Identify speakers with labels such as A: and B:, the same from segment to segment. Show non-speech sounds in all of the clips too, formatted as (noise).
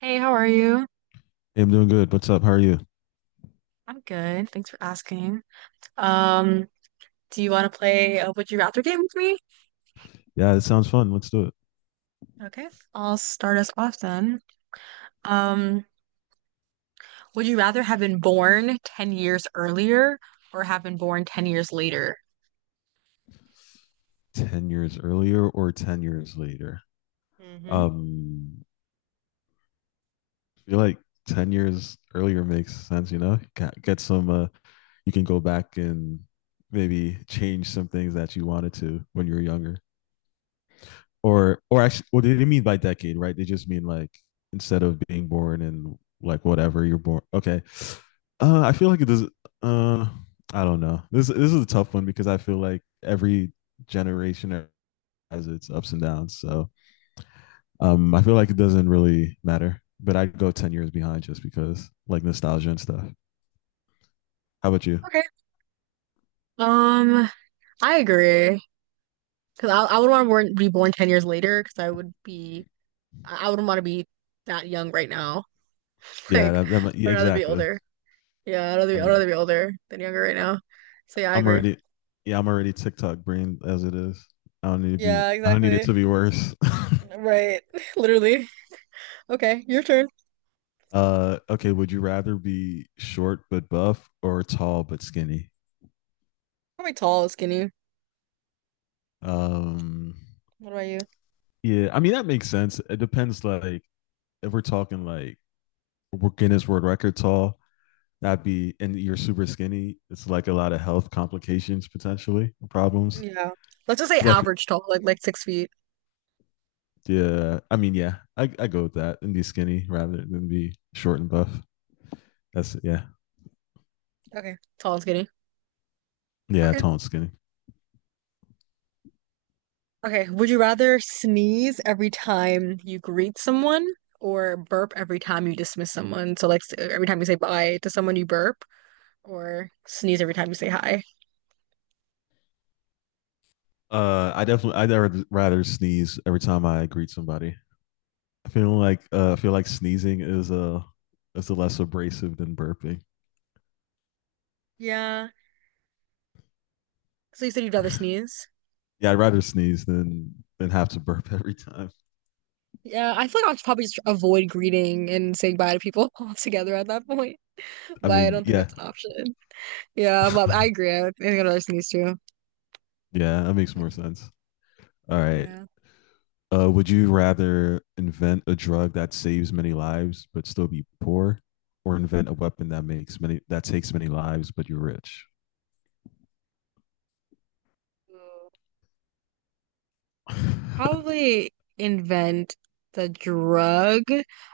A: Hey, how are you?
B: Hey, I'm doing good. What's up? How are you?
A: I'm good. Thanks for asking. Um, do you want to play a Would You Rather game with me?
B: Yeah, it sounds fun. Let's do it.
A: Okay, I'll start us off then. Um, would you rather have been born 10 years earlier or have been born 10 years later?
B: 10 years earlier or 10 years later?
A: hmm
B: Um, I feel like 10 years earlier makes sense, you know? Get some, you can go back and maybe change some things that you wanted to when you were younger. Or actually, what they didn't mean by decade, right? They just mean like instead of being born in like whatever you're born. Okay. I feel like it does. Uh, I don't know. This is a tough one because I feel like every generation has its ups and downs. So I feel like it doesn't really matter. But I'd go 10 years behind just because like nostalgia and stuff. How about you?
A: Okay. Um, I agree. Because I would want to be born 10 years later because I wouldn't want to be that young right now. (laughs)
B: Yeah,
A: Like, I'd
B: yeah,
A: rather be
B: exactly.
A: older. Yeah,
B: I
A: I'd
B: mean,
A: rather be older than younger right now. So yeah, I
B: I'm
A: agree.
B: already, yeah, I'm already TikTok brain as it is.
A: Yeah,
B: I don't need it
A: exactly.
B: to be worse. (laughs)
A: Right. (laughs) Literally. Okay, your turn.
B: Okay, would you rather be short but buff or tall but skinny?
A: Probably tall, skinny.
B: Um,
A: What about you?
B: yeah, I mean that makes sense. It depends. Like, if we're talking like we're Guinness World Record tall, that be, and you're super skinny. It's like a lot of health complications potentially, problems.
A: Yeah. Let's just say
B: 'Cause I f-
A: average tall, like 6 feet.
B: yeah, I mean, yeah, I go with that and be skinny rather than be short and buff. That's yeah,
A: Okay. Tall and skinny.
B: yeah,
A: Okay.
B: tall and skinny.
A: Okay. Would you rather sneeze every time you greet someone or burp every time you dismiss someone? So like every time you say bye to someone you burp or sneeze every time you say hi.
B: I definitely I'd rather sneeze every time I greet somebody. I feel like sneezing is a less abrasive than burping.
A: Yeah. So you said you'd rather sneeze?
B: Yeah, I'd rather sneeze than have to burp (laughs) every time.
A: Yeah, I feel like I'll probably just avoid greeting and saying bye to people (laughs) altogether at that point.
B: I
A: But I
B: mean,
A: don't think
B: yeah.
A: that's an option. Yeah, but
B: (laughs)
A: I agree. I think I'd rather sneeze too.
B: Yeah, that makes more
A: Okay.
B: sense. All right.
A: Yeah.
B: Would you rather invent a drug that saves many lives but still be poor, or invent a weapon that makes many that takes many lives but you're rich?
A: So,
B: (laughs)
A: probably invent the drug.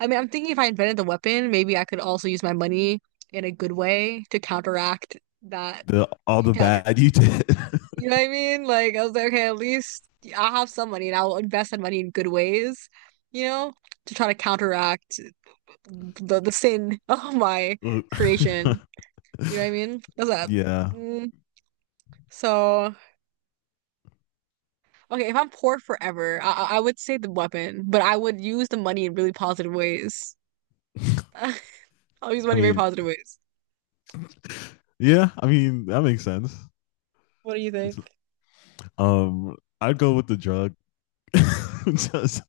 A: I mean, I'm thinking if I invented the weapon, maybe I could also use my money in a good way to counteract that
B: The all the
A: counter.
B: bad you did.
A: You know what I mean? Like I was like, okay, at least I'll have some money and I'll invest that money in good ways, you know, to try to counteract the sin (laughs) of my
B: (laughs) Look.
A: creation. You know what I mean?
B: (laughs)
A: That's that.
B: Yeah,
A: Mm, so. Okay, if I'm poor forever, I would say the weapon, but I would use the money in really positive ways. (laughs) I'll use
B: I
A: money in very
B: mean,
A: positive ways.
B: yeah, I mean that makes sense.
A: What do you think?
B: It's, I'd go with the drug (laughs) just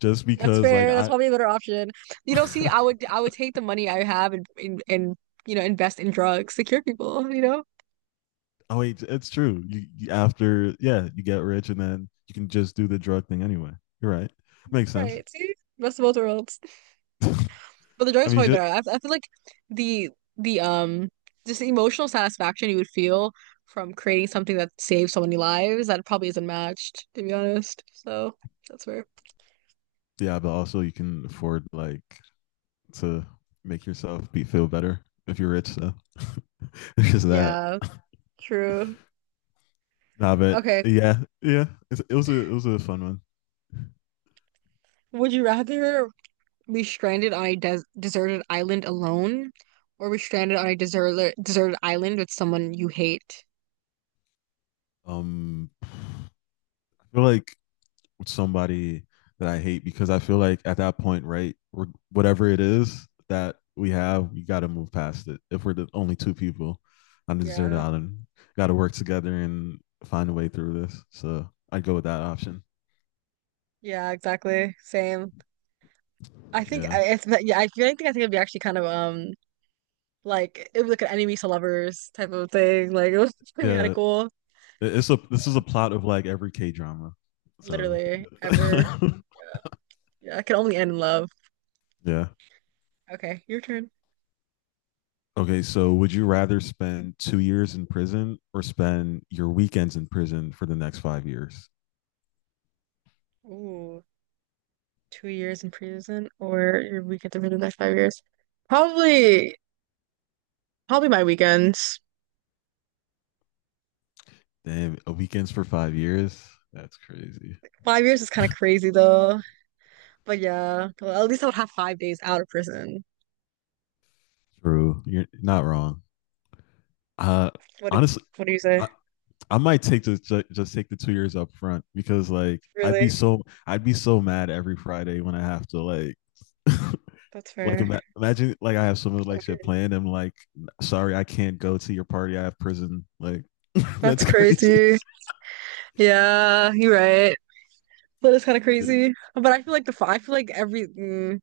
A: That's
B: because like
A: fair. That's
B: I.
A: probably a better option. You know, see, I would take the money I have and you know invest in drugs to cure people. (laughs) You know,
B: Oh wait, it's true. After yeah, you get rich and then you can just do the drug thing anyway. You're right. Makes sense.
A: right? See, best of both worlds. But the
B: I
A: drugs
B: mean,
A: probably
B: ju-
A: better. I feel like the the just the emotional satisfaction you would feel from creating something that saves so many lives that probably isn't matched, to be honest. So that's fair.
B: yeah, but also you can afford like to make yourself be feel better if you're rich. So (laughs) it's just that.
A: Yeah, true.
B: Nah, but
A: Okay.
B: yeah, yeah. It's, it was a fun one.
A: Would you rather be stranded on a deserted island alone or be stranded on a deserted island with someone you hate?
B: I feel like somebody that I hate because I feel like at that point, right, we're, whatever it is that we have, we got to move past it. If we're the only two people on the desert
A: Yeah,
B: island, got to work together and find a way through this. So I'd go with that option.
A: yeah, exactly. Same. I think
B: Yeah,
A: I- it's yeah. I feel like I think it'd be actually kind of like it was like an enemies to lovers type of thing. Like it was (laughs) gonna be kind of
B: yeah.
A: cool.
B: It's a this is a plot of like every K drama. So
A: Literally ever.
B: (laughs)
A: Yeah, yeah. It can only end in love.
B: yeah.
A: Okay, your turn.
B: Okay, so would you rather spend 2 years in prison or spend your weekends in prison for the next 5 years?
A: Ooh. 2 years in prison or your weekend to the next 5 years. Probably, probably my weekends.
B: Damn, a weekends for 5 years. That's crazy.
A: 5 years is kind of crazy though. But yeah, well, at least I would have 5 days out of prison.
B: True. You're not wrong. Uh,
A: What do,
B: honestly,
A: what do you say?
B: I, I might take just take the 2 years up front because like
A: Really?
B: I'd be so mad every Friday when I have to like (laughs)
A: That's
B: like
A: fair.
B: imagine like I have some like
A: Clock
B: shit
A: in.
B: planned. I'm like, sorry, I can't go to your party. I have prison. Like (laughs)
A: That's
B: that's crazy.
A: crazy. Yeah, you're right. That is kind of crazy. But I feel like the fi- I feel like every. Mm,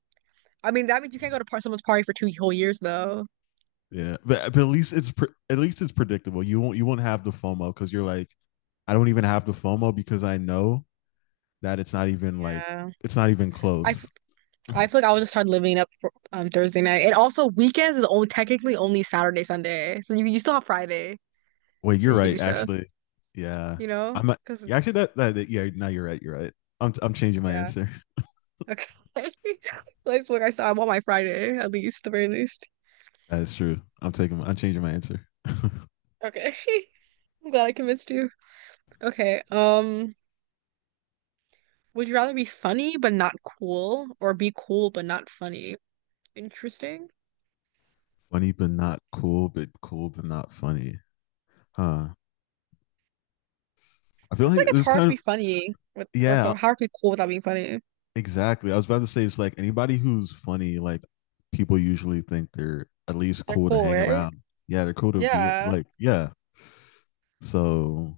A: I mean, that means you can't go to par someone's party for two whole years though.
B: Yeah, but at least at least it's predictable. You won't have the FOMO because you're like, I don't even have the FOMO because I know that it's not even like
A: Yeah.
B: it's not even
A: I
B: close. (laughs)
A: I feel like I will just start living it up for Thursday night. And also weekends is only technically only Saturday, Sunday. So you still have Friday
B: Wait,
A: that
B: you're
A: you can do
B: right.
A: stuff,
B: Actually, yeah,
A: you know?
B: I'm. Not-
A: Because
B: yeah, actually, yeah. Now you're right. You're right. I'm changing my
A: yeah.
B: answer.
A: Okay. (laughs) That's what I saw. I want my Friday, at least, the very least.
B: That is true. I'm taking. I'm changing my answer. (laughs)
A: Okay. (laughs) I'm glad I convinced you. Okay. Would you rather be funny but not cool or be cool but not funny? Interesting.
B: Funny but not cool, but cool but not funny. Huh. I
A: I
B: feel
A: feel
B: like
A: like
B: this
A: it's
B: is
A: hard to
B: kind
A: be
B: of
A: funny with or
B: yeah.
A: f- hard to be cool without being funny.
B: Exactly. I was about to say it's like anybody who's funny, like people usually think they're at least
A: They're
B: cool to
A: cool,
B: hang
A: right?
B: around. Yeah, they're cool to be
A: Yeah.
B: like yeah. So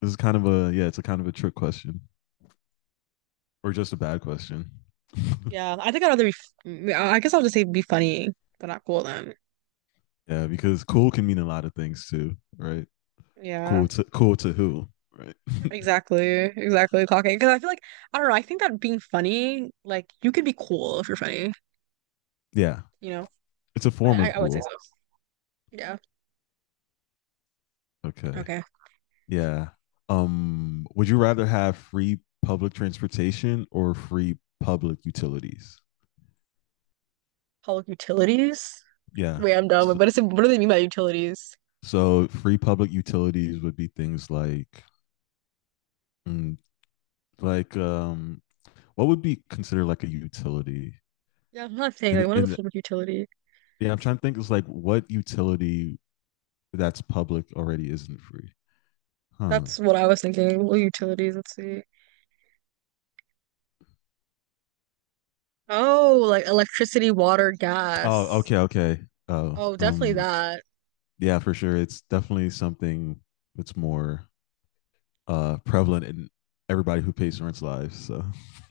B: this is kind of a yeah. It's a kind of a trick question. Or just a bad question.
A: Yeah,
B: (laughs)
A: I think I'd rather be. I guess I'll just say be funny, but not cool then.
B: Yeah, because cool can mean a lot of things too, right?
A: Yeah,
B: Cool to cool to who, right?
A: exactly. Clocking because I feel like I don't know. I think that being funny, like you can be cool if you're funny.
B: (laughs) Yeah,
A: You know,
B: it's a form of
A: I would say
B: cool.
A: so. Yeah.
B: Okay.
A: Okay.
B: Yeah. Would you rather have free public transportation or free public utilities?
A: Public utilities.
B: Yeah.
A: Wait, I'm dumb.
B: So,
A: But it's What do they mean by utilities?
B: so free public utilities would be things like mm, like what would be considered like a utility?
A: Yeah, I'm not saying like what is a
B: And
A: public utility?
B: yeah, I'm trying to think it's like what utility that's public already isn't free. Huh.
A: That's what I was thinking. What utilities? Let's see. Oh, like electricity, water,
B: Oh,
A: gas.
B: okay, okay. Oh,
A: Oh, definitely that.
B: yeah, for sure. It's definitely something that's more prevalent in everybody who pays rent's lives. So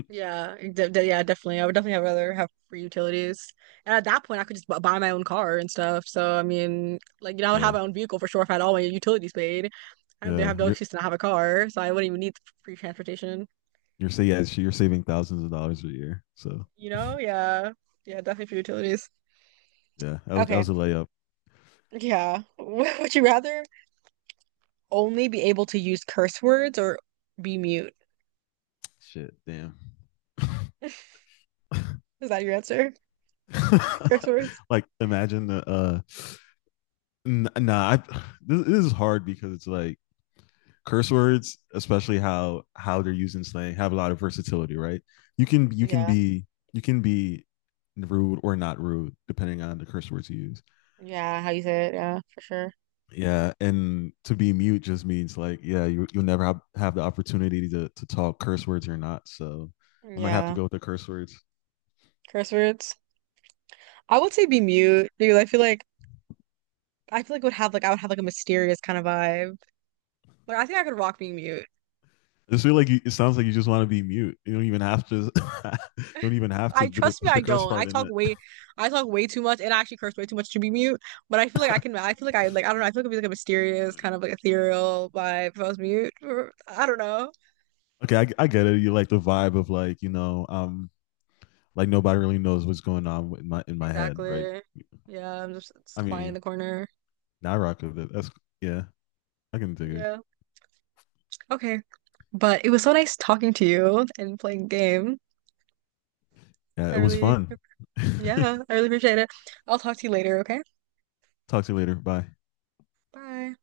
A: Yeah, definitely. I would definitely have rather have free utilities. And at that point, I could just buy my own car and stuff. So I mean, like you know, I would have
B: yeah,
A: my own vehicle for sure if I had all my utilities paid. I would
B: yeah.
A: have no excuse to not have a car, so I wouldn't even need free transportation.
B: You're saying yeah, so you're saving thousands of dollars a year. So
A: You know? Yeah, yeah, definitely for utilities.
B: yeah, that was
A: Okay,
B: a layup.
A: yeah. (laughs) Would you rather only be able to use curse words or be mute?
B: Shit, damn.
A: (laughs) Is that your answer? Curse words?
B: (laughs) Like imagine the nah, this is hard because it's like curse words, especially how they're used in slang, have a lot of versatility, right? You can
A: Yeah,
B: be you can be rude or not rude depending on the curse words you use.
A: yeah. How you say it? Yeah, for sure.
B: Yeah, and to be mute just means like yeah, you'll never have the opportunity to talk curse words or not. So I might have to
A: Yeah,
B: go with the curse words.
A: curse words. I would say be mute, dude. I feel like would have like I would have like a mysterious kind of vibe. Like I think I could rock being mute.
B: I just feel like you, it sounds like you just want to be mute. You don't even have to. (laughs) You don't even have to
A: I
B: put
A: Trust me,
B: put the
A: I
B: curse
A: don't.
B: part in it.
A: I talk way too much, and I actually curse way too much to be mute. But I feel like I can. I feel like. I don't know. I feel like it'd be like a mysterious kind of like ethereal vibe if I was mute. Or, I don't know
B: Okay, I get it. You like the vibe of like you know, like nobody really knows what's going on with my head, right?
A: exactly. Yeah, just
B: I
A: quiet in
B: mean,
A: the corner.
B: I rock with it. That's yeah, I can dig it.
A: Yeah. Okay. But it was so nice talking to you and playing game.
B: Yeah,
A: I
B: it was
A: really,
B: fun. (laughs)
A: yeah, I really appreciate it. I'll talk to you later. Okay.
B: Talk to you later. Bye.
A: Bye.